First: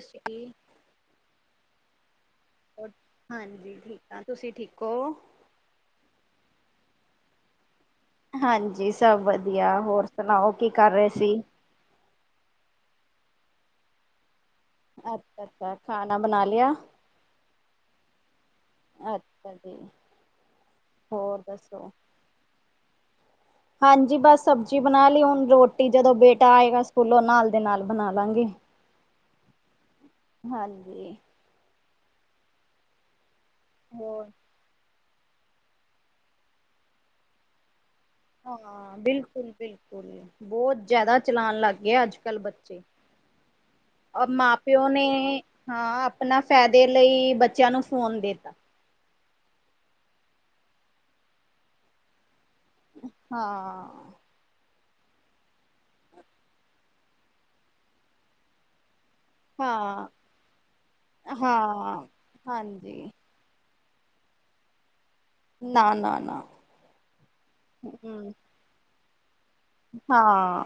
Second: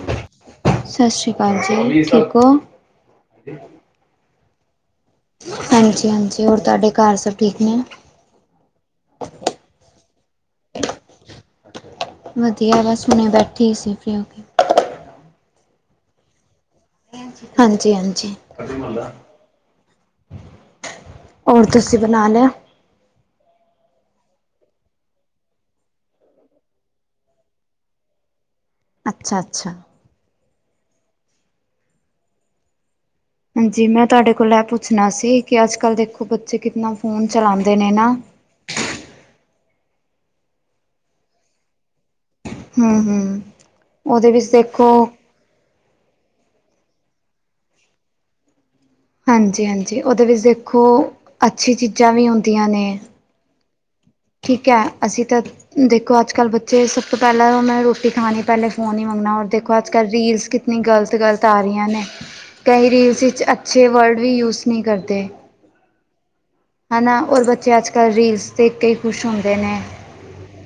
ਸ਼ਸ਼ੀ ਕੀ ਸਸ ਸ੍ਰੀ ਕਾਲ ਜੀ ਠੀਕ ਹੋ। ਹਾਂਜੀ ਠੀਕ ਆ ਤੁਸੀਂ ਠੀਕ ਔ। ਹਾਂਜੀ-ਹਾਂਜੀ ਹੋਰ ਤੁਹਾਡੇ ਕਾਰ ਸਭ ਠੀਕ ਨੇ। ਹਾਂਜੀ ਵਧੀਆ ਹੋਰ ਸੁਣਾਓ ਕੀ ਕਰ ਰਹੇ ਸੀ। ਵਧੀਆ ਬਸ ਹੁਣੇ ਬੈਠੇ ਸੀ ਫ੍ਰੀ ਹੋ ਕੇ। ਅੱਛਾ-ਅੱਛਾ ਖਾਣਾ ਬਨਾ ਲਿਆ। ਹਾਂਜੀ-ਹਾਂਜੀ ਅੱਛਾ ਜੀ। ਹੋਰ ਤੁਸੀਂ ਨਾ ਲਿਆ। ਹਾਂਜੀ ਬਸ ਸਬਜ਼ੀ ਬਣਾ ਲਈ ਹੁਣ ਰੋਟੀ ਜਦੋਂ ਬੇਟਾ ਆਏਗਾ ਸਕੂਲੋਂ ਨਾਲ ਦੇ ਨਾਲ ਬਣਾ ਲਾਂਗੇ। ਅੱਛਾ-ਅੱਛਾ। ਹਾਂਜੀ। ਹਾਂਜੀ ਮੈਂ ਹੋਰ? ਤੁਹਾਡੇ ਕੋਲ ਐ ਪੁੱਛਣਾ ਸੀ ਕਿ ਅੱਜ ਕੱਲ ਦੇਖੋ ਬੱਚੇ ਕਿਤਨਾ ਫੋਨ ਚਲਾਂਦੇ ਨੇ ਨਾ। ਹਾਂ ਬਿਲਕੁਲ-ਬਿਲਕੁਲ ਬੋਤ ਜਾਦਾ ਚਲਾਨ ਲਗ ਗਏ ਅੱਜ-ਕੱਲ ਬ ਹਮ ਹਮ ਔਰ ਉਹਦੇ ਵਿੱਚ ਮਾਂ ਪਿਓ ਦੇਖੋ ਨੇ ਹਾਂ ਆਪਣਾ ਫੈਦੇ ਲਈ ਬੱਚਿਆਂ ਨੂੰ ਫੋਨ ਦੇਤਾ। ਹਾਂਜੀ-ਹਾਂਜੀ ਉਦੇ ਵਿੱਚ ਦੇਖੋ ਅੱਛੀ ਚੀਜ਼ਾਂ ਵੀ ਹੁੰਦੀਆਂ ਨੇ। ਹਾਂ। ਠੀਕ ਐ ਅਸੀਂ ਤਾਂ ਦੇਖੋ ਅੱਜ ਕੱਲ ਬੱਚੇ ਸਭ ਤੋਂ ਪੈਲਾਂ ਮੈਂ ਰੋਟੀ ਖਾਣੀ ਪੈਲੇ ਫੋਨ ਈ ਮੰਗਣਾ। ਦੇਖੋ ਅੱਜ ਹਾਂ, ਕੱਲ ਰੀਲਸ ਕਿੰਨੀ ਗਲਤ-ਗਲਤ ਆ ਰਈਆਂ ਨੇ ਹਾਂ ਕਈ ਹਾਂਜੀ ਰੀਲਸ ਇਚ ਅੱਛੇ ਵਰਡ ਵੀ ਯੂਜ ਨੀ ਕਰਦੇ ਨਾ ਨਾ ਨਾ ਹਨਾ ਔਰ ਬੱਚੇ ਅੱਜ ਕੱਲ ਹਮ ਰੀਲਸ ਦੇਖ ਕੇ ਈ ਖੁਸ਼ ਹੁੰ ਹਾਂ,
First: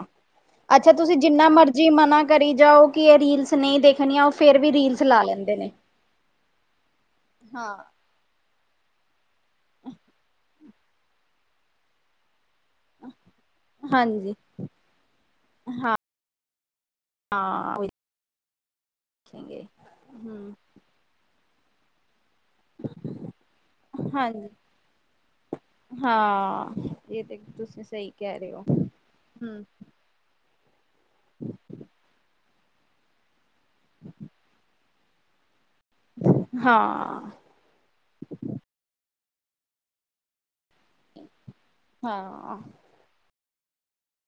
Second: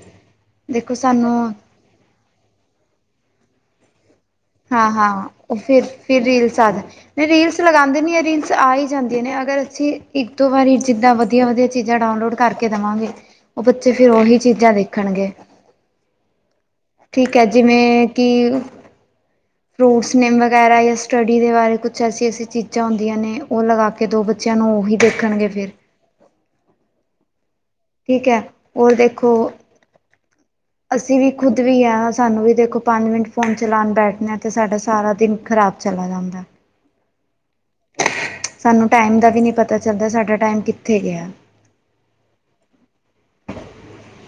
ਅੱਛਾ ਦੇਖੋ ਤੁਸੀਂ ਜਿੰਨਾ ਸਾਨੂੰ ਮਰਜ਼ ਜੀ ਮਨਾ ਕਰੀ ਜਾਓ ਕਿ ਏ ਰੀਲਸ ਨਈ ਦੇਖਣੀਆ ਹਾਂ-ਹਾਂ ਉਹ ਫਿਰ-ਫਿਰ ਰੀਲਸ ਆ ਜਾਂਦੀ ਰੀਲਸ ਲਗਾਂਦੇ ਨੀ ਐ ਰੀਲਸ ਆ ਹੀ ਜਾਂਦੀਆ ਨੇ। ਅਗਰ ਅਸੀਂ ਇੱਕ ਦੋ ਵਾਰੀ ਜਿੱਦਾਂ ਵਧੀਆ-ਵਧੀਆ ਚੀਜ਼ਾਂ ਡਾਊਨਲੋਡ ਕਰਕੇ ਦੇਵਾਂਗੇ ਉਹ ਬੱਚੇ ਫੇਰ ਹਾਂਜੀ ਉਹੀ ਚੀਜ਼ਾਂ ਦੇਖਣਗੇ। ਹਾਂ ਠੀਕ ਐ ਹਾਂ ਜਿਵੇਂ ਕਿ ਦੇਖੇਗੇ ਫਰੂਟਸ ਨੇਮ ਹਮ ਵਗੈਰਾ ਯਾ ਸਟੱਡੀ ਦੇ ਬਾਰੇ ਕੁਛ ਐਸੀ-ਐਸੀ ਚੀਜ਼ ਚਾ ਹੁੰਦੀਆਂ ਨੇ ਉਹ ਲਗਾ ਕੇ ਦੋ ਹਾਂਜੀ ਬੱਚਿਆਂ ਨੂੰ ਉਹੀ ਦੇਖਣਗੇ ਫੇਰ। ਹਾਂ ਏ ਤੇ ਤੁਸੀਂ ਸਈ ਠੀਕ ਕੇ ਹੈ ਰਹੇ ਹੋ, ਔਰ ਦੇਖੋ ਹੂੰ। ਅਸੀਂ ਵੀ ਖੁਦ ਵੀ ਹਾਂ ਸਾਨੂੰ ਵੀ ਦੇਖੋ ਪੰਜ ਮਿੰਟ ਫੋਨ ਚਲਾਉਣ ਬੈਠਦੇ ਹਾਂ ਤੇ ਸਾਡਾ ਸਾਰਾ ਦਿਨ ਖ਼ਰਾਬ ਚਲਾ ਜਾਂਦਾ। ਹਾਂ। ਸਾਨੂੰ ਟਾਈਮ ਦਾ ਵੀ ਨੀ ਪਤਾ ਚੱਲਦਾ ਸਾਡਾ ਟਾਈਮ ਕਿੱਥੇ ਗਿਆ। ਹਾਂ।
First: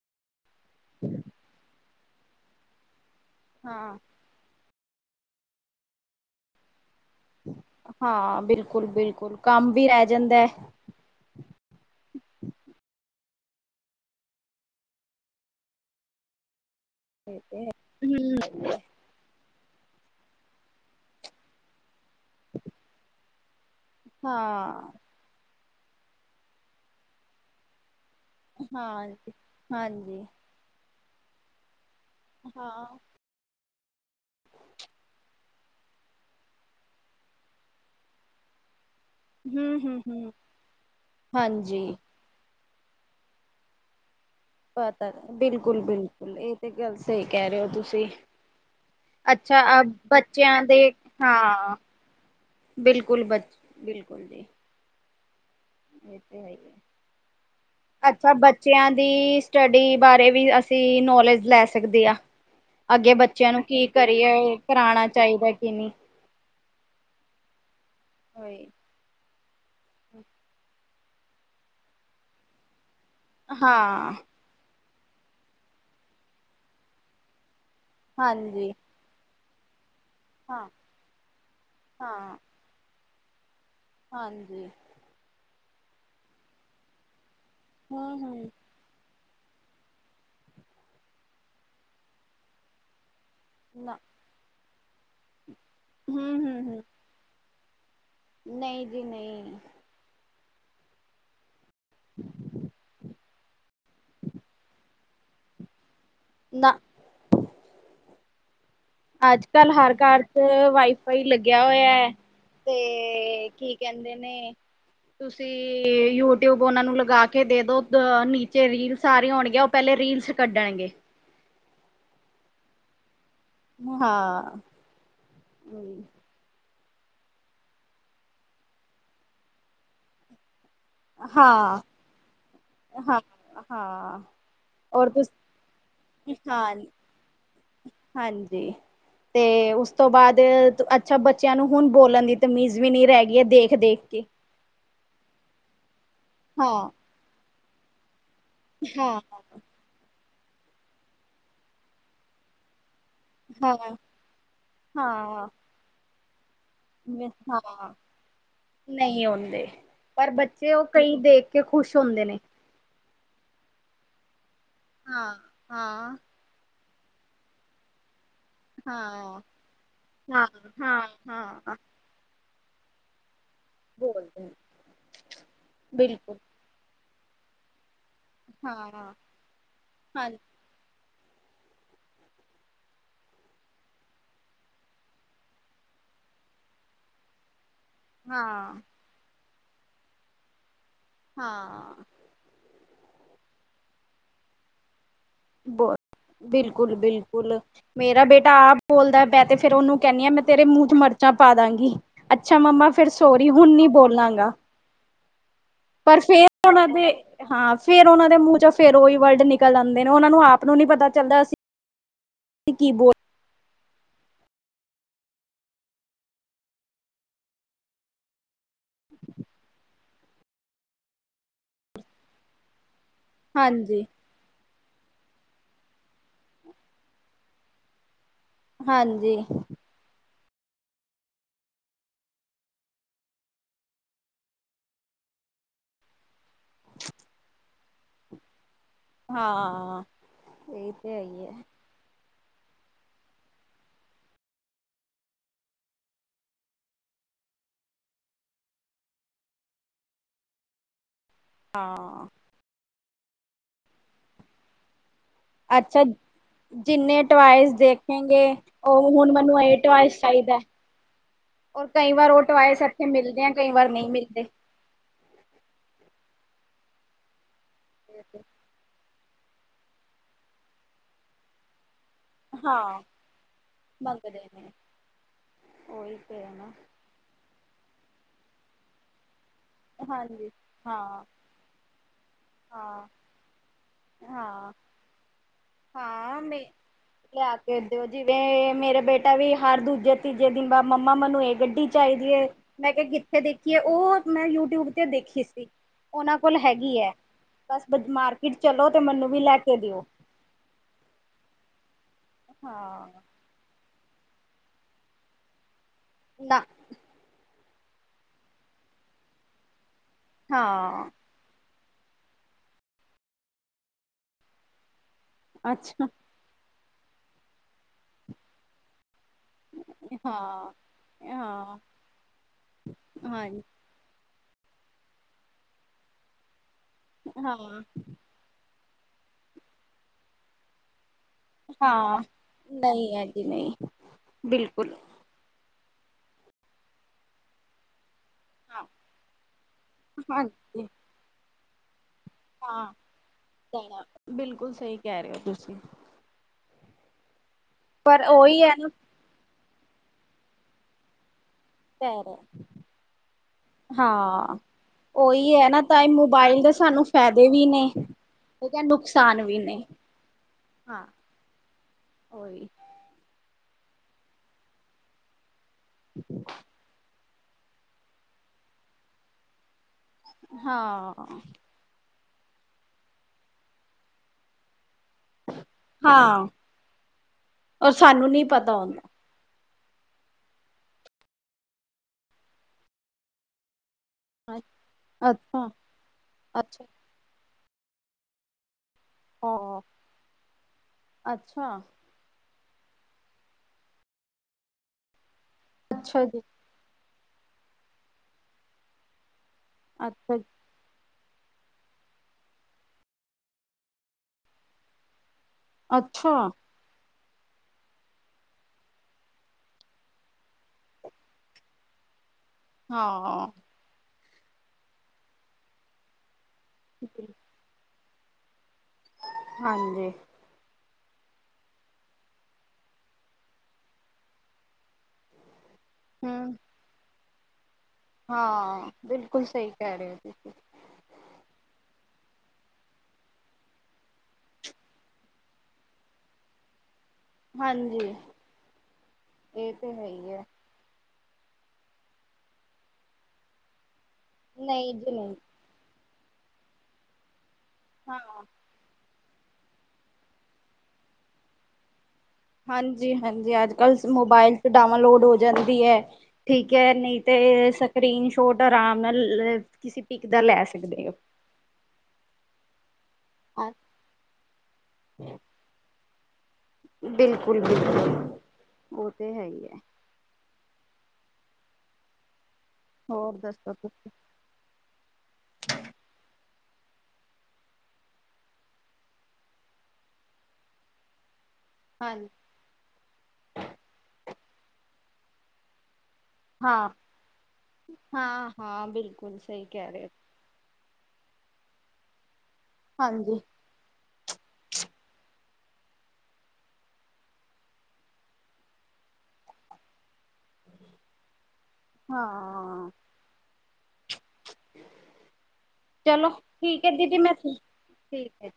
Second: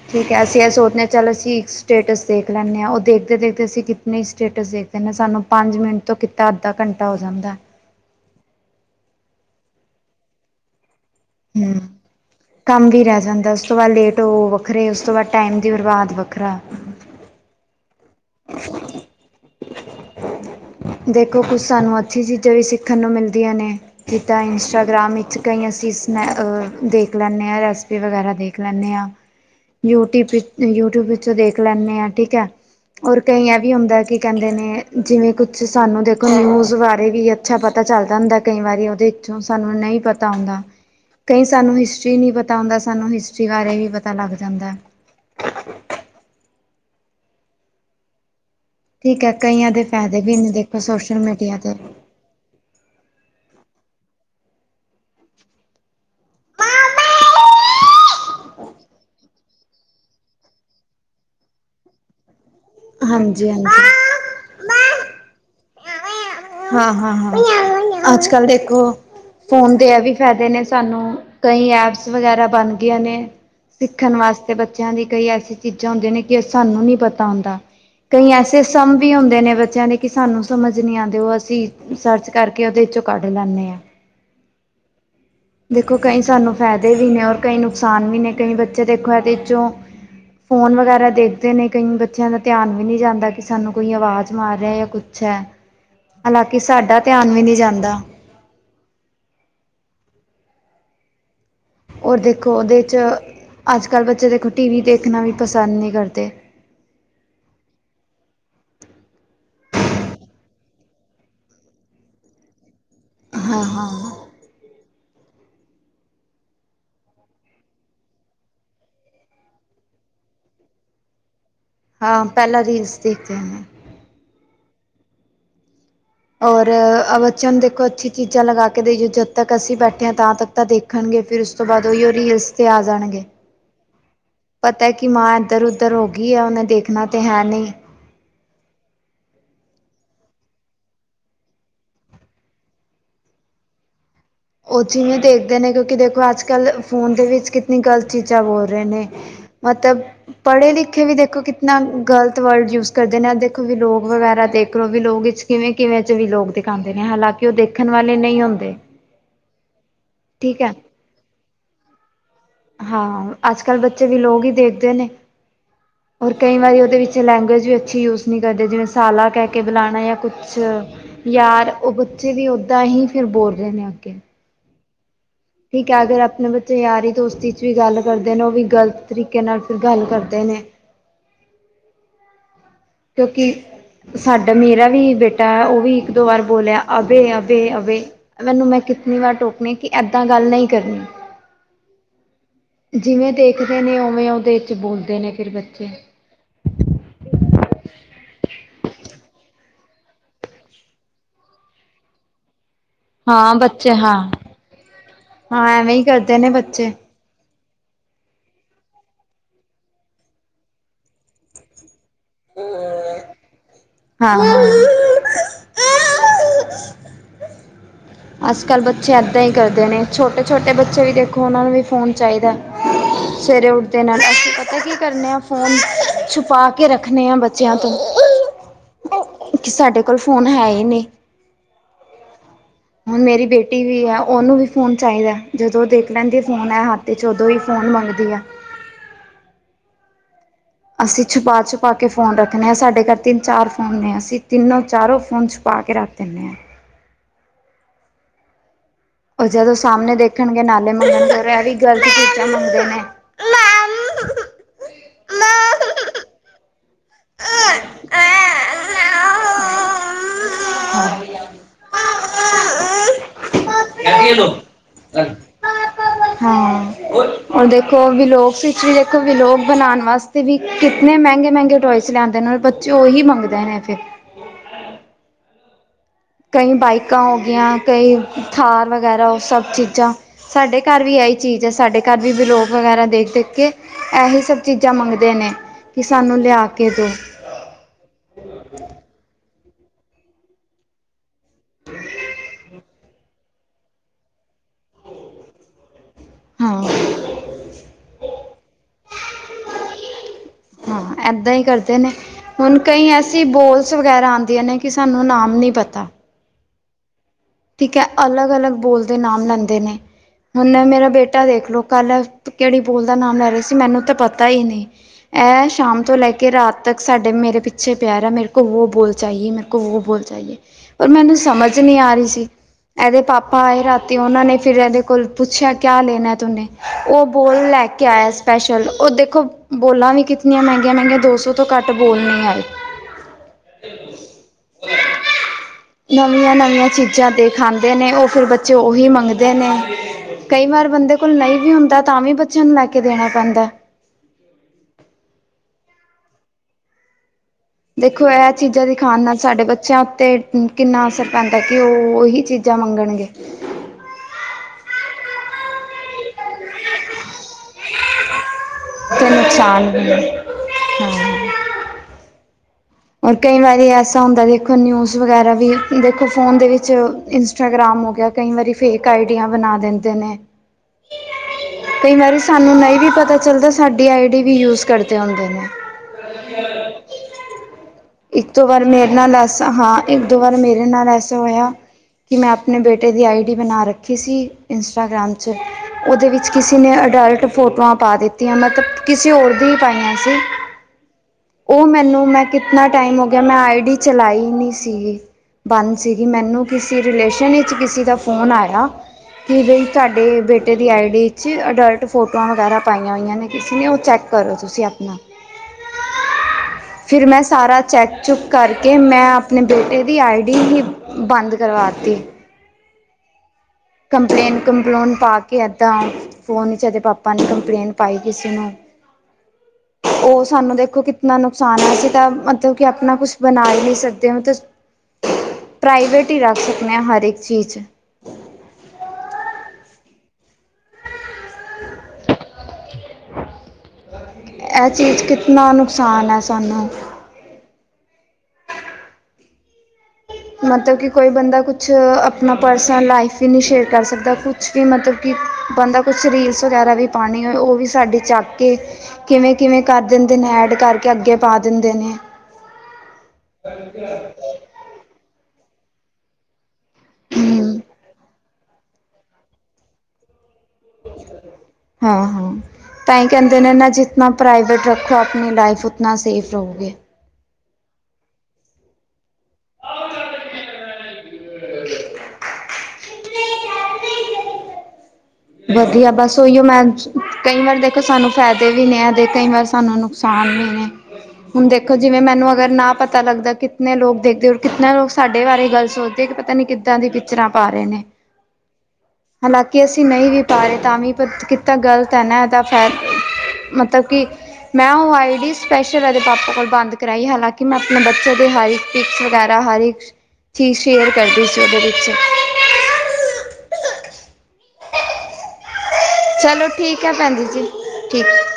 ਠੀਕ ਐ ਅਸੀਂ ਐ ਸੋਚਨੇ ਆ ਚੱਲ ਅਸੀਂ ਇੱਕ ਸਟੇਟਸ ਦੇਖ ਲੈਂਨੇ ਆ ਉਹ ਦੇਖਦੇ-ਦੇਖਦੇ ਅਸੀਂ ਹਾਂ ਕਿਤਨੇ ਈ ਸਟੇਟਸ ਦੇਖ ਜਨੇ ਸਾਨੂੰ ਪੰਜ ਮਿੰਟ ਤੋਂ ਕੀਤਾ ਅੱਧਾ ਘੰਟਾ ਹੋ ਜਾਂਦਾ। ਹਾਂ ਬਿਲਕੁਲ-ਬਿਲਕੁਲ ਕੰਮ ਵੀ ਰਹਿ ਜਾਂਦਾ ਏ ਹੂੰ। ਕੰਮ ਵੀ ਰਹਿ ਜਾਂਦਾ, ਉਸ ਤੋਂ ਬਾਅਦ ਲੇਟ ਹੋ ਵੱਖਰੇ, ਉਸ ਤੋਂ ਬਾਅਦ ਟਾਈਮ ਦੀ ਬਰਬਾਦ ਵੱਖਰਾ [unintelligible] ਦੇਖੋ ਕੁਛ ਸਾਨੂੰ ਅੱਛੀ ਚੀਜ਼ਾਂ ਵੀ ਸਿੱਖਣ ਨੂੰ ਮਿਲਦੀਆਂ ਨੇ ਹਾਂ ਜਿਦਾ ਇੰਸਟਾਗ੍ਰਾਮ ਵਿੱਚ ਕਈ ਅਸੀਂ ਸਨੈ ਦੇਖ ਲੈਂਦੇ ਹਾਂ ਰੈਸਪੀ ਵਗੈਰਾ ਦੇਖ ਹਾਂ ਲੈਂਦੇ ਆ, ਹਾਂਜੀ ਹਾਂਜੀ ਯੂਟਿਊਬ ਵਿੱਚ ਯੂਟਿਊਬ ਵਿੱਚੋਂ ਦੇਖ ਲੈਂਨੇ ਆ, ਠੀਕ ਹੈ ਹਾਂ ਔਰ ਕਈ ਐ ਵੀ ਹੁੰਦਾ ਕਿ ਕਹਿੰਦੇ ਨੇ ਜਿਵੇਂ ਕੁ ਤੇ ਸਾਨੂੰ ਦੇਖੋ ਨਿਊਜ਼ ਬਾਰੇ ਵੀ ਅੱਛਾ ਪਤਾ ਚੱਲਦਾ ਕਈ ਵਾਰੀ ਉਹਦੇ ਵਿੱਚੋ ਸਾਨੂੰ ਹੂੰ, ਨਹੀ ਹੂੰ, ਪਤਾ ਹੂੰ ਹੁੰਦਾ ਕਈ ਸਾਨੂੰ ਹਾਂਜੀ ਹਿਸਟਰੀ ਨੀ ਪਤਾ ਪ ਹੁੰਦਾ ਸਾਨੂੰ ਹਿਸਟਰੀ ਬਾਰੇ ਵੀ ਪਤਾ ਲੱਗ ਜਾਂਦਾ। ਬਿਲਕੁੱਲ ਬਿਲਕੁੱਲ, ਇਹ ਤੇ ਗੱਲ ਸਹੀ ਕਹਿ ਰਹੇ ਹੋ ਤੁਸੀਂ। ਠੀਕ ਹੈ ਅੱਛਾ ਕਈਆਂ ਅ ਦੇ ਫਾਇਦੇ ਵੀ ਨੇ ਬੱਚਿਆਂ ਦੇਖੋ ਦੇ ਸੋਸ਼ਲ ਮੀਡੀਆ 'ਤੇ ਹਾਂ। ਬਿਲਕੁਲ ਬਚ ਬਿਲਕੁਲ ਜੀ। ਇਹ ਤੇ ਹੈ ਹੀ ਏ। ਅੱਛਾ, ਬੱਚਿਆਂ ਦੀ ਸਟੱਡੀ ਬਾਰੇ ਵੀ ਅਸੀਂ ਨੌਲੇਜ ਲੈ ਸਕਦੇ ਆ। ਅੱਗੇ ਹਾਂਜੀ ਬੱਚਿਆਂ ਨੂੰ ਕੀ ਹਾਂਜੀ ਕਰੀਏ ਕਰਾਣਾ ਚਾਹੀਦਾ ਕਿ ਨਹੀਂ? ਹਾਂ, ਹਾਂ, ਹਾਂ, ਅੱਜ -ਕੱਲ ਦੇਖੋ ਫੋਨ ਦੇ ਇਹ ਵੀ ਫ਼ਾਇਦੇ ਨੇ ਸਾਨੂੰ, ਕਈ ਐਪਸ ਵਗੈਰਾ ਬਣ ਗਈਆਂ ਨੇ। ਹਾਂ। ਸਿੱਖਣ ਵਾਸਤੇ ਬੱਚਿਆਂ ਦੀ ਕਈ ਐਸੀ ਚੀਜ਼ਾਂ ਹੁੰਦੀਆਂ ਨੇ ਕੇ ਸਾਨੂੰ ਨੀ ਪਤਾ ਹੁੰਦਾ। ਕਈ ਐਸੇ ਹਾਂਜੀ ਸਮ ਵੀ ਹੁੰਦੇ ਨੇ ਬੱਚਿਆਂ ਦੇ ਕਿ ਸਾਨੂੰ ਹਾਂ, ਸਮਝ ਨੀ ਆਂਦੇ ਉਹ ਅਸੀਂ ਸਰਚ ਹਾਂ ਕਰ ਕੇ ਉਹਦੇ ਚੋਂ ਕੱਢ ਲੈਂਨੇ ਆ। ਹਾਂਜੀ ਦੇਖੋ ਕਈ ਸਾਨੂੰ ਫ਼ਾਇਦੇ ਵੀ ਨੇ ਔਰ ਕਈ ਨੁਕਸਾਨ ਹੂੰ, ਵੀ ਨੇ ਹੂੰ ਕਈ ਬੱਚੇ ਤੇ ਦੇਖੋ ਇਹਦੇ ਚੋ ਫੋਨ ਵਗੈਰਾ ਦੇਖਦੇ ਨੇ ਕਈ ਬੱਚਿਆਂ ਦਾ ਧਿਆਨ ਵੀ ਨੀ ਜਾਂਦਾ ਵੀ ਕੀ ਸਾਨੂੰ ਕੋਈ ਨਾ ਆਵਾਜ਼ ਮਾਰ ਰਿਹਾ ਜਾਂ ਕੁਛ ਹੈ, ਹੂੰ, ਹਾਲਾਂਕਿ ਹੂੰ, ਹੂੰ ਸਾਡਾ ਧਿਆਨ ਵੀ ਨੀ ਜਾਂਦਾ। ਨਹੀਂ ਜੀ ਨਹੀਂ। ਔਰ ਦੇਖੋ ਉਹਦੇ 'ਚ ਅੱਜ ਕੱਲ ਬੱਚੇ ਦੇਖੋ ਟੀ ਵੀ ਦੇਖਣਾ ਵੀ ਪਸੰਦ ਨਹੀਂ ਕਰਦੇ। ਨਾ। ਅੱਜ ਕੱਲ੍ਹ ਹਰ ਘਰ ਚ ਵਾਈਫਾਈ ਲੱਗਿਆ ਹੋਇਆ ਤੇ ਤੇ ਕੀ ਕਹਿੰਦੇ ਨੇ ਤੁਸੀਂ ਯੂਟਿਊਬ ਉਹਨਾਂ ਨੂੰ ਲਗਾ ਕੇ ਦੇ ਦੋ ਅ ਨੀਚੇ ਰੀਲ ਸਾਰੀਆਂ ਹੋਣਗੀਆਂ ਉਪ ਪਹਿਲੇ ਰੀਲਸ ਕੱਢਣਗੇ। ਹਾਂ ਪਹਿਲਾ ਰੀਲਸ ਦੇਖਦੇ ਨ। ਹਾਂ [unintelligible] ਔਰ ਅ ਬੱਚਿਆ ਨੂੰ ਦੇਖੋ ਅੱਛੀ ਚੀਜ਼ਾਂ ਲਗਾ ਕੇ ਦੇਈਏ ਂ, ਜਦ ਤੱਕ ਅਸੀਂ ਬੈਠੇ ਹਾਂ ਤਾਂ, ਤਾਂ ਦੇਖ ਖਣਗੇ ਫਿਰ ਉਸ ਤੋਂ ਹਾਂ ਬਾਅਦ ਉਹੀ ਉਹ ਰੀਲਸ ਤੇ ਆ ਹਾਂ ਜਾਣਗੇ। ਹਾਂ। ਪਤਾ ਕਿ ਔਰ ਤੁਸ ਮਾਂ ਇੱਧਰ ਉੱਧਰ ਹੋ ਗਈ ਆ ਉਹਨੇ ਹਾਂ ਦੇਖਣਾ ਤੇ ਹੈ ਨੀ। ਹਾਂਜੀ। ਤੇ ਉਸ ਤੋਂ ਬਾਅਦ ਅੱਛਾ ਬੱਚਿਆਂ ਨੂੰ ਹੁਣ ਬੋਲਣ ਦੀ ਤਮੀਜ਼ ਵੀ ਨਹੀਂ ਰਹਿ ਗਈ ਹੈ ਦੇਖ ਦੇਖ ਕੇ। ਉਥੇ ਇਵੇਂ ਦੇਖਦੇ ਨੇ ਕਿਉਂਕਿ ਦੇਖੋ ਅੱਜ ਕੱਲ ਹਾਂ ਫੋਨ ਦੇ ਵਿੱਚ ਕਿ ਨੀ ਗਲਤ ਚੀਜਾ ਬੋਲ ਰਹੇ ਨੇ। ਹਾਂ ਮਤਲਬ ਪੜ੍ਹੇ ਲਿਖੇ ਵੀ ਦੇਖੋ ਕਿਤਨਾ ਗਲਤ ਵਰਡ ਯੂਜ ਕਦੇ ਨਾ ਦੇਖੋ ਹਾਂ ਵੀਲੋਗ ਵਗੈਰਾ ਦੇਖ ਲੋ, ਹਾਂ ਵੀਲੋਗ ਇਚ ਕਿਵੇਂ-ਕਿਵੇਂ ਚ ਵੀਲੋਗ ਦੇ ਕਾਂਦੇ ਨੇ, ਹਲਾਂਕਿ ਓ ਦੇਖਨ ਵਾਲੇ ਨਈ ਹੁੰਦੇ। ਨਈ ਹੋਂਦੇ ਪਰ ਠੀਕ ਬੱਚੇ ਹੈ ਓ ਕਈ ਦੇਖ ਕੇ ਖ਼ੁਸ਼ ਹੋਂਦੇ ਨੇ। ਹਾਂ, ਆੱਜ-ਕਾੱਲ ਬੱਚੇ ਵੀਲੋਗ ਈ ਦੇਖਦੇ ਨੇ, ਹਾਂ ਹਾਂ ਔਰ ਕਈ ਵਾਰੀ ਓਦੇ ਵਿੱਚ ਲੈਂਗੁਏਜ ਵੀ ਅੱਛੀ ਯੂਜ਼ ਨੀ ਕਰਦੇ, ਜਿਵੇਂ ਸਾਲਾ ਹਾਂ। ਕੈਅ ਕੇ ਬੁਲਾਣਾ ਯਾ ਹਾਂ ਕੁੱਛ, ਹਾਂ ਯਾਰ ਹਾਂ ਓ ਬੱਚੇ ਵੀ ਓਂਦਾ ਹੀ ਫਿਰ ਬੋਲ ਰੇ ਨੇ ਅੱਗੇ। ਬੋਲਦੇ ਨੇ ਠੀਕ ਐ ਅਗਰ ਬਿਲਕੁਲ। ਅਪਨੇ ਬੱਚੇ ਯਾਰੀ-ਦੋਸਤੀ ਚ ਵੀ ਗਾੱਲ ਕਰਦੇ ਨੇ, ਓ ਵੀ ਗਲਤ ਹਾਂ ਤਰੀਕੇ ਨਾਲ ਫਿਰ ਗਾੱਲ ਹਾਂ ਕਰਦੇ ਨੇ। ਕਿਉਂਕਿ ਸਾਡਾ, ਮੇਰਾ ਵੀ ਬੇਟਾ, ਓ ਵੀ ਇੱਕ-ਦੋ ਵਾਰ ਬੋਲੇਆ ਅਬੇ, ਅਬੇ, ਅਬੇ। ਐਨਾ ਨੂੰ ਮੈਂ ਹਾਂ ਕਿਤਨੀ ਵਾਰ ਟੋਕਨੀ ਆਂ ਕਿ ਏਦਾਂ ਗਾੱਲ ਨਈ ਕਰਨੀ। ਹਾਂ। ਜਿਵੇਂ ਦੇਖਦੇ ਨੇ ਓਵੇਂ ਓਦੇ ਚ ਬੋਲਦੇ ਨੇ ਫਿਰ ਬੱਚੇ। ਬਿਲਕੁਲ-ਬਿਲਕੁਲ। ਮੇਰਾ ਬੇਟਾ ਆਪ ਬੋਲਦੈ, ਮੈਂ ਤੇ ਫੇਰ ਓਨੂੰ ਕੈਨੀ ਆਂ, ਮੈਂ ਤੇਰੇ ਮੂੰਹ ਚ ਮਰਚਾਂ ਪਾ ਦਾਂਗੀ। ਅੱਛਾ ਮੰਮਾ ਫਿਰ ਸੋਰੀ, ਹਾਂ ਹੁਨ ਨੀ ਬੱਚੇ ਹਾਂ ਬੋਲਾਂਗਾ। ਹਾਂ ਐਵੇਂ ਹੀ ਪਰ ਕਰਦੇ ਨੇ ਫੇਰ ਓਨਾਂ ਬੱਚੇ ਦੇ ਹਾਂ ਫੇਰ ਓਨਾਂ ਦੇ ਮੂੰਹ ਚ ਫੇਰ ਓਈ ਵਰਡ ਨਿਕਲ ਆਂਦੇ ਨੇ, ਓਨਾਂ ਨੂੰ ਆਪ ਨੂੰ ਨੀ ਪਤਾ ਚੱਲਦਾ ਅਸੀ ਕੀ ਬੋਲ ਹਾਂ। [unintelligible] ਆੱਜ-ਕਾੱਲ ਬੱਚੇ ਏਦਾਂ ਈ ਕਰਦੇ ਨੇ। ਛੋਟੇ-ਛੋਟੇ ਬੱਚੇ ਵੀ ਦੇਖੋ ਓਨਾਂ ਨੂੰ ਵੀ ਫੋਨ ਚਾਈਦੈ। ਸਵੇਰੇ ਉੱਠਦੇ ਹਾਂਜੀ ਨਾਲ, ਅਸੀ ਪਤਾ ਕੀ ਕਰਨੇ ਆਂ ਫੋਨ ਛੁਪਾ ਕੇ ਰੱਖਨੇ ਆਂ ਬੱਚੇਆਂ ਤੋਂ। ਹਾਂਜੀ। ਕਿ ਸਾਡੇ ਕੋਲ ਫੋਨ ਹੈ ਈ ਨੀ। ਹੁਨ ਮੇਰੀ ਬੇਟੀ ਵੀ ਹੈ, ਓਨੂੰ ਵੀ ਫੋਨ ਚਾਈਦੈ ਜਦੋਂ ਦੇਖ ਲੈਂਦੀ ਫੋਨ ਐ ਹੱਤ ਤੇਚ ਓਦੋਂ ਈ ਫੋਨ ਮੰਗਦੀ ਐ। ਹਾਂ। ਇਹ ਤੇ ਹੈ ਅਸੀ ਹੀ ਹੈ। ਛੁਪਾ-ਛੁਪ ਛੁਪਾ ਕੇ ਫੋਨ ਰੱਖਨੇ ਆਂ, ਸਾਡੇ ਘਾਰ ਤਿੰਨ-ਚਾਰ ਫੋਨ ਨੇ, ਅਸੀ ਤਿੰਨੋਂ-ਚਾਰੋਂ ਫੋਨ ਛੁਪਾ ਕੇ ਰਾੱਖ ਦੇਨੇ ਆਂ। ਓ ਜਦੋਂ ਸਾਮਨੇ ਦੇਖਨਗੇ ਨਾਲੇ ਮੰਗਨ ਗੇ, ਔਰ ਐਵੀ ਗ਼ਲਤ ਹਾਂ, ਚੀਜਾਂ ਮੰਗਦੇ ਨੇ। ਅੱਛਾ ਜਿੰਨੇ ਟੁਏਸ ਦੇਖੇਂਗੇ, ਓ ਹੁਨ ਮੈਨੂੰ ਏ ਟੁਏਸ ਚਾਈਦੈ। ਔਰ ਕਈ ਵਾਰ ਓ ਟੁਏਸ ਏਥੇ ਮਿਲਦੇ ਐਂ, ਕਈ ਵਾਰ ਨਈ ਕਰ ਮਿਲਦੇ। ਲੋ ਗੱਲ ਹਾਂ, ਓ ਦੇਖੋ ਵੀਲੋਕਸ ਇਚ ਤੂਸੀ ਵੇਖੋ ਵਿਲੋਗ ਬਨਾਨ ਵਾਸਤੇ ਵੀ ਕਿਤਨੇ ਮੈਂਗੇ-ਮੈਂਗੇ ਟੋਏਸ ਚਲਾਂਦੇ ਨੇ, ਬੱਚੇ ਹਾਂ, ਓਹੀ ਮੰਗਦੇ ਨੇ ਫੇਰ। ਮੰਗਦੇ ਨੇ, ਓਈ। ਕਈ ਬਾਈਕਾਂ ਹੋ ਗੀਆਂ, ਕਈ ਥਾਰ ਵਗੈਰਾ ਓ ਸਬ ਚੀਜਾਂ, ਹਾਂਜੀ, ਸਾਡੇ ਘਾਰ ਵੀ ਹਾਂ, ਐਈ ਚੀਜ ਐ, ਸਾਡੇ ਘਾਰ ਵੀ ਵੀਲੋਗ ਵਗੈਰਾ ਹਾਂ, ਦੇਖ-ਦੇਖ ਕੇ, ਐਹੀ ਸਬ ਹਾਂ, ਚੀਜਾਂ ਮੰਗਦੇ ਨੇ। ਕਿ ਸਾਨੂੰ ਲੇਆ ਕੇ ਦੋ। ਲੇਆ ਕੇ ਦੇਓ, ਜਿਵੇਂ ਮੇਰੇ ਬੇਟਾ ਵੀ ਹਰ ਦੂਜੇ-ਤੀਜੇ ਦਿਨ ਬਾਦ, ਮੰਮਾ ਮੈਨੂੰ ਏ ਗੱਡੀ ਚਾਈਦੀ ਏ, ਮੈਂ ਕੇਆ ਕਿੱਥੇ ਦੇਖੀ ਏ, ਓ ਮੈਂ ਯੂਟਿਊਬ ਤੇ ਦੇਖੀ ਸੀ। ਓਨਾਂ ਕੋਲ ਹਾਂ ਹੈਗੀ ਐ, ਬੱਸ ਬ ਮਾਰਕੀਟ ਚਲੋ, ਤੇ ਮੈਨੂੰ ਵੀ ਲੈ ਕੇ ਦੇਓ। ਹਾਂ, ਏਦਾਂ ਈ ਕਰਦੇ ਨੇ ਹੁਨ ਹਾਂ। ਕਈ ਐਸੇ ਤੇ ਬੋਲਸ ਵਗੈਰਾ ਆਂਦੀਆਂ ਨੇ ਕੀ ਸਾਨੂੰ ਨਾਮ ਨੀ ਪਤਾ। ਨਾ ਠੀਕ ਐ ਅਲੱਗ-ਅਲੱਗ ਬੋਲ ਦੇ ਨਾਮ ਲੈਂਦੇ ਨੇ, ਹੁਨ ਐ ਹਾਂ ਮੇਰਾ ਬੇ ਟਾ ਦੇਖ ਲੋ ਕੱਲ, ਕੇੜੀ ਬੋਲ ਦਾ ਨਾਮ ਲੈ ਰੇਆ ਸੀ ਮੈਨੂੰ ਤੇ ਪਤਾ ਈ ਨਈ। ਐ ਸ਼ਾਮ ਅੱਛਾ। ਤੋਂ ਲੈ ਕੇ ਰਾਤ ਤੱਕ ਸਾਡੇ ਮੇਰੇ ਪਿੱਛੇ ਪੇਆ ਰੇਆ ਮੇਰ ਕੋ ਵੋ ਬੋਲ ਚਾਈਏ ਮੇਰ ਕੋ ਵੋ ਬੋਲ ਚਈਏ ਹਾਂ, ਪਰ ਮੈਨੂੰ ਹਾਂ, ਸਮਜ ਨੀ ਆਰੀ ਸੀ ਐਦੇ ਪਾਪਾ ਹਾਂਜੀ। ਆਏ ਰਾਤੀ ਓਨਾਂ ਨੇ ਫੇਰ ਐਦੇ ਕੋਲ ਪੁੱਛੇਆ ਕੇਆ ਲੈਨਾ ਏ ਤੂਨੇ ਓ ਬੋਲ ਹਾਂ, ਲੈ ਕੇ ਆਏਆ ਸਪੈਸ਼ਲ ਓ ਦੇਖੋ, ਬੋਲਾਂ ਵੀ ਕਿਤਨੀਆਂ ਮੈਂਗੀਆਂ ਮੈਗੀਆਂ ਦੋ ਸੋ ਹਾਂ, ਨਈ ਹੈਗੀ ਨਈ ਬਿਲਕੁਲ ਨਵੀਆਂ-ਨਵੀਆਂ ਚੀਜਾਂ ਦੇਖ ਆਂਦੇ ਨੇ ਓ ਫੇਰ ਬੱਚੇ ਹਾਂ, ਓਹੀ ਮੰਗਦੇ ਨੇ, ਕਈ ਹਾਂਜੀ ਵਾਰ ਬੰਦੇ ਕੋਲ ਨਈ ਵੀ ਹੁੰਦਾ ਤਾਂ ਵੀ ਬੱ ਹਾਂ ਭੈਣਾਂ, ਬਿਲਕੁਲ ਸਈ ਕੈ ਰੇ ਓ ਤੁਸੀ। ਪਰ ਦੇਖੋ ਐ ਉਹੀ ਹੈ ਚੀਜਾਂ ਨਾ ਦੀਖਾਨ ਨਾਲ ਸਾਡੇ ਬੱਚੇਆਂ ਉੱਤੇ, ਕਿੰਨਾ ਅਸਰ ਪੈਂਦਾ ਕਿ ਓ ਪੈਰ ਓਹੀ ਚੀਜਾ ਮੰਗਣਗੇ ਹਾਂ, ਓਈ ਐ ਨਾ ਤਾਈ ਮੋਬਾਇਲ ਦੇ ਸਾਨੂੰ ਫੈਦੇ ਵੀ ਨੇ ਓਦੈ ਤੇ ਨੁਕਸਾਨ ਵੀ ਨੇ, ਵੀ ਹਾਂ। ਹਾਂ ਓਈ ਔਰ ਕਈ ਵਾਰੀ ਐਸਾ ਹੁੰਦੈ ਵੇਖੋ ਨਿਊਜ਼ ਵਗੈਰਾ ਵੀ ਦੇਖੋ ਫੋਨ ਦੇ ਵਿੱ 'ਚ ਇੰਸਟਾਗ੍ਰਾਮ ਹੋ ਗੇਆ ਕਈ ਵਾਰੀ ਫੇਕ ਆਈੜੀਆਂ ਬਨਾ ਦੇੰਦੇ ਨੇ ਹਾਂ, ਕਈ ਵਾਰੀ ਸਾਨੂੰ ਨਈ ਵੀ ਪਤਾ ਚੱਲਦਾ ਸਾਡੀ ਆਈ ਡੀ ਵੀ ਯੂਜ਼ ਕਰਦੇ ਹੋਂਦੇ ਨੇ ਹਾ ਇੱਕ-ਦੋ ਪਤਾ ਵਾਰ ਮੇਰੇ ਹੁੰਦਾ। ਨਾਲ ਐਸਾ ਹਾਂ ਇੱਕ-ਦੋ ਵਾਰ ਮੇਰੇ ਨਾਲ ਐਸਾ ਹੋਏਆ, ਕਿ ਮੈਂ ਆਪਨੇ ਬੇਟੇ ਦੀ ਆਈ ਡੀ ਬਨਾ ਰੱ ਖੀ ਸੀ, ਇੰਸਟਾਗ੍ਰਾਮ 'ਚ ਅੱਛਾ ਓਦੇ ਵਿੱਚ ਕਿਸੇ ਅੱਛਾ ਨੇ ਅਡੱਲਟ ਫੋਟੋਆਂ ਪਾ ਦਿੱਤੀਆਂ ਮਤਬ ਕਿਸੇ ਹੋਰ ਦੀ ਹਾਂ ਪਾਈਆਂ ਸੀ, ਅੱਛਾ ਓ ਮੈਨੂੰ ਮੈਂ ਕਿਤਨਾ ਟਾਈਮ ਹੋ ਗੇਆ ਮੈਂ ਆਈ ਡੀ ਚਲਾਈ ਨੀ ਸੀਗੀ, ਬੰਦ ਅੱਛਾ ਸੀਗੀ ਜੀ ਮੈਨੂੰ ਕਿਸੀ ਰਿਲੇਸ਼ਨ ਇੱਚ ਕਿਸੇ ਦਾ ਫੋਨ ਆਏਆ, ਕਿ ਬਈ ਤੁਆਡੇ ਅੱਛਾ ਬੇ ਬਟੇ ਦੀ ਆਈ ਡੀ 'ਚ ਅਡਲਟ ਫੋਟੋਆਂ ਵਗੈਰਾ ਪਾਈਆਂ ਹੋਈਆਂ ਨੇ ਕਿਸੇ ਨੇ ਓ ਚੈੱਕ ਕਰੋ ਤੁਸੀਂ ਆਪਨਾ। ਅੱਛਾ ਫਿਰ ਮੈਂ ਸਾਰਾ ਚੈੱਕ-ਚੁੱਕ ਕਰਕੇ ਮੈਂ ਆਪਨੇ ਬੇਟੇ ਦੀ ਆਈ ਡੀ ਹੀ ਬਾੰਦ ਕਰਵਾ ਤੀ ਹਾਂ ਕੰਪਲੇਂਨ-ਕੁੰਪਲੂਨ ਪਾ ਕੇ ਏਦਾਂ, ਫੋਨੀ 'ਚ ਐਦੇ ਪਾਪਾ ਨੇ ਕੰਪਲੇਂਨ ਪਾਈ ਕਿਸੇ ਨੂੰ ਹਾਂਜੀ। ਓ ਸਾਨੂੰ ਦੇਖੋ ਕਿਤਨਾ ਨੁਕਸਾਨ ਐ, ਅਸੀਂ ਤਾਂ ਮਤਲਬ ਕਿ ਆਪਨਾ ਕੁਛ ਬਨਾ ਈ ਨੀ ਸਕਦੇ ਮਤਲਬ ਤ [inaudible] ਪ੍ਰਾਈਵੇਟੀ ਹਮ ਰਾੱਖ ਸਕਨੇ ਆਂ ਹਰੇਕ ਚੀਜ ਹਾਂ, ਬਿਲਕੁਲ ਸਈ ਕੈ ਰਏ ਓ ਤੁਸੀ। ਐ ਚੀਜ ਕਿਤਨਾ ਨੁਕਸਾਨ ਐ ਸਾਨੂੰ ਹਾਂਜੀ, ਏ ਤੇ ਹੈ ਈ ਏ ਮਤਬ ਕਿ ਕੋਈ ਬੰਦਾ ਕੁੱਛ, ਅਪਨਾ ਪਰਸਨ ਲਾਈਫ ਈ ਨੀ ਸ਼ੇਰ ਕਰ ਸਕਦਾਂ ਕੁੱਛ ਵੀ ਨਹੀਂ ਜੀ ਮਤਲਬ ਕਿ, ਨਹੀਂ ਬੰਦਾ ਕੁਛ ਰੀਲਸ ਵਗੈਰਾ ਵੀ ਪਾਨੀ ਹੋਏ ਓ ਵੀ ਸਾਡੀ ਹਾਂ ਚੱਕ ਕੇ ਕਿਵੇਂ-ਕਿਵੇਂ ਕਾਰ ਦਿੰਦੇ ਨੇ ਐੜ ਕਰਕੇ ਅੱਗੇ ਪਾ ਦਿੰਦੇ ਨੇ ਹਾਂਜੀ-ਹਾਂਜੀ, ਅੱਜ-ਕੱਲ ਸ ਮੋਬਾਇਲ 'ਚ ਡਾਵਾਂਲੋਡ ਹੋ ਜਾਂਦੀ ਐ ਠੀਕ‌ ਐ ਨਈ ਤੇ ਹੂੰ ਸਕਰੀਨ ਸ਼ੋਟ ਆਰਾਮ ਨਾਲ ਕਿਸੇ ਪਿਕ ਦਾ ਲੈ ਸਕਦੇ ਓ। ਹਾਂ- ਹਾਂ। ਤਾਂਈਂ ਕੈਂਦੇ ਹੋ ਨੇ ਨਾ ਜਿਤਨਾ ਪ੍ਰਾਈਵੇਟ ਰੱਖੋ ਆਪਣੀ ਲਾਈਫ ਉਤਨਾ ਸੇਫ ਰ‌ਓਗੇ। ਕੁਲਦੀਪ ਓ ਤੇ ਹੈ ਈ ਐ। [unintelligible] ਹੋਰ ਦੱਸੋ ਤੁਸੀਂ। ਵਧੀਆ ਬਸ ਓਈਓ ਮੈਂ ਕਈ ਵਾਰ ਦੇਖੋ ਸਾਨੂੰ ਫੈਦੇ ਵੀ ਨੇ ਐਦੇ, ਕਈ ਵਾਰ ਸਾਨੂੰ ਨੁਕਸਾਨ ਵੀ ਨੇ। ਹੁਣ ਦੇਖੋ ਜਿਵੇਂ ਹਾਂਜੀ ਮੈਨੂੰ ਅ ਅਗਰ ਨਾ ਪਤਾ ਲੱਗਦਾ ਕਿੰਨੇ ਲੋਕ ਦੇਖਦੇ, ਔਰ ਕਿਤਨਾ ਲੋਕ ਸਾਡੇ ਬਾਰੇ ਗੱਲ ਸੋਚਦੇ ਪਤਾ ਨੀ ਹਾਂ ਕਿੱਦਾਂ ਦੀ ਪਿਕਚਰਾਂ ਪਾ ਰ ਨੇ ਹਾਂ ਹਾਂ ਬਿਲਕੁਲ ਸਹੀ ਹਾਲਾਂਕਿ ਕਹਿ ਅਸੀਂ ਰਹੇ ਹੋ ਨੀ ਵੀ ਪਾ ਰੇ ਤਾਂ ਵੀ ਕੀਤਾ ਪਰ ਕਿਤਨਾ ਗਲਤ ਐ ਨਾ ਐਦਾ ਫੈਦਾ ਹਾਂਜੀ। ਮਤਬ ਕੀ ਮੈਂ ਓ ਆਈ ਡੀ ਸਪੈਸ਼ਲ ਏਦੇ ਪਾਪਾ ਕੋਲ ਬੰਦ ਕਰਾਈ, ਹਾਲਾਂਕਿ ਮੈਂ ਆਪਣੇ ਬੱਚਿਆਂ ਦੇ ਹਰ ਇੱਕ ਪਿਕਸ ਵਗੈਰਾ ਹਰ ਇੱਕ ਚੀਜ ਸ਼ੇਅਰ ਕਰਦੀ ਸੀ ਓਦੇ ਵਿੱਚ। ਹਾਂ। ਚਲੋ, ਠੀਕ ਏ ਦੀਦੀ ਮੈਂ, ਠੀ ਠੀਕ ਏ।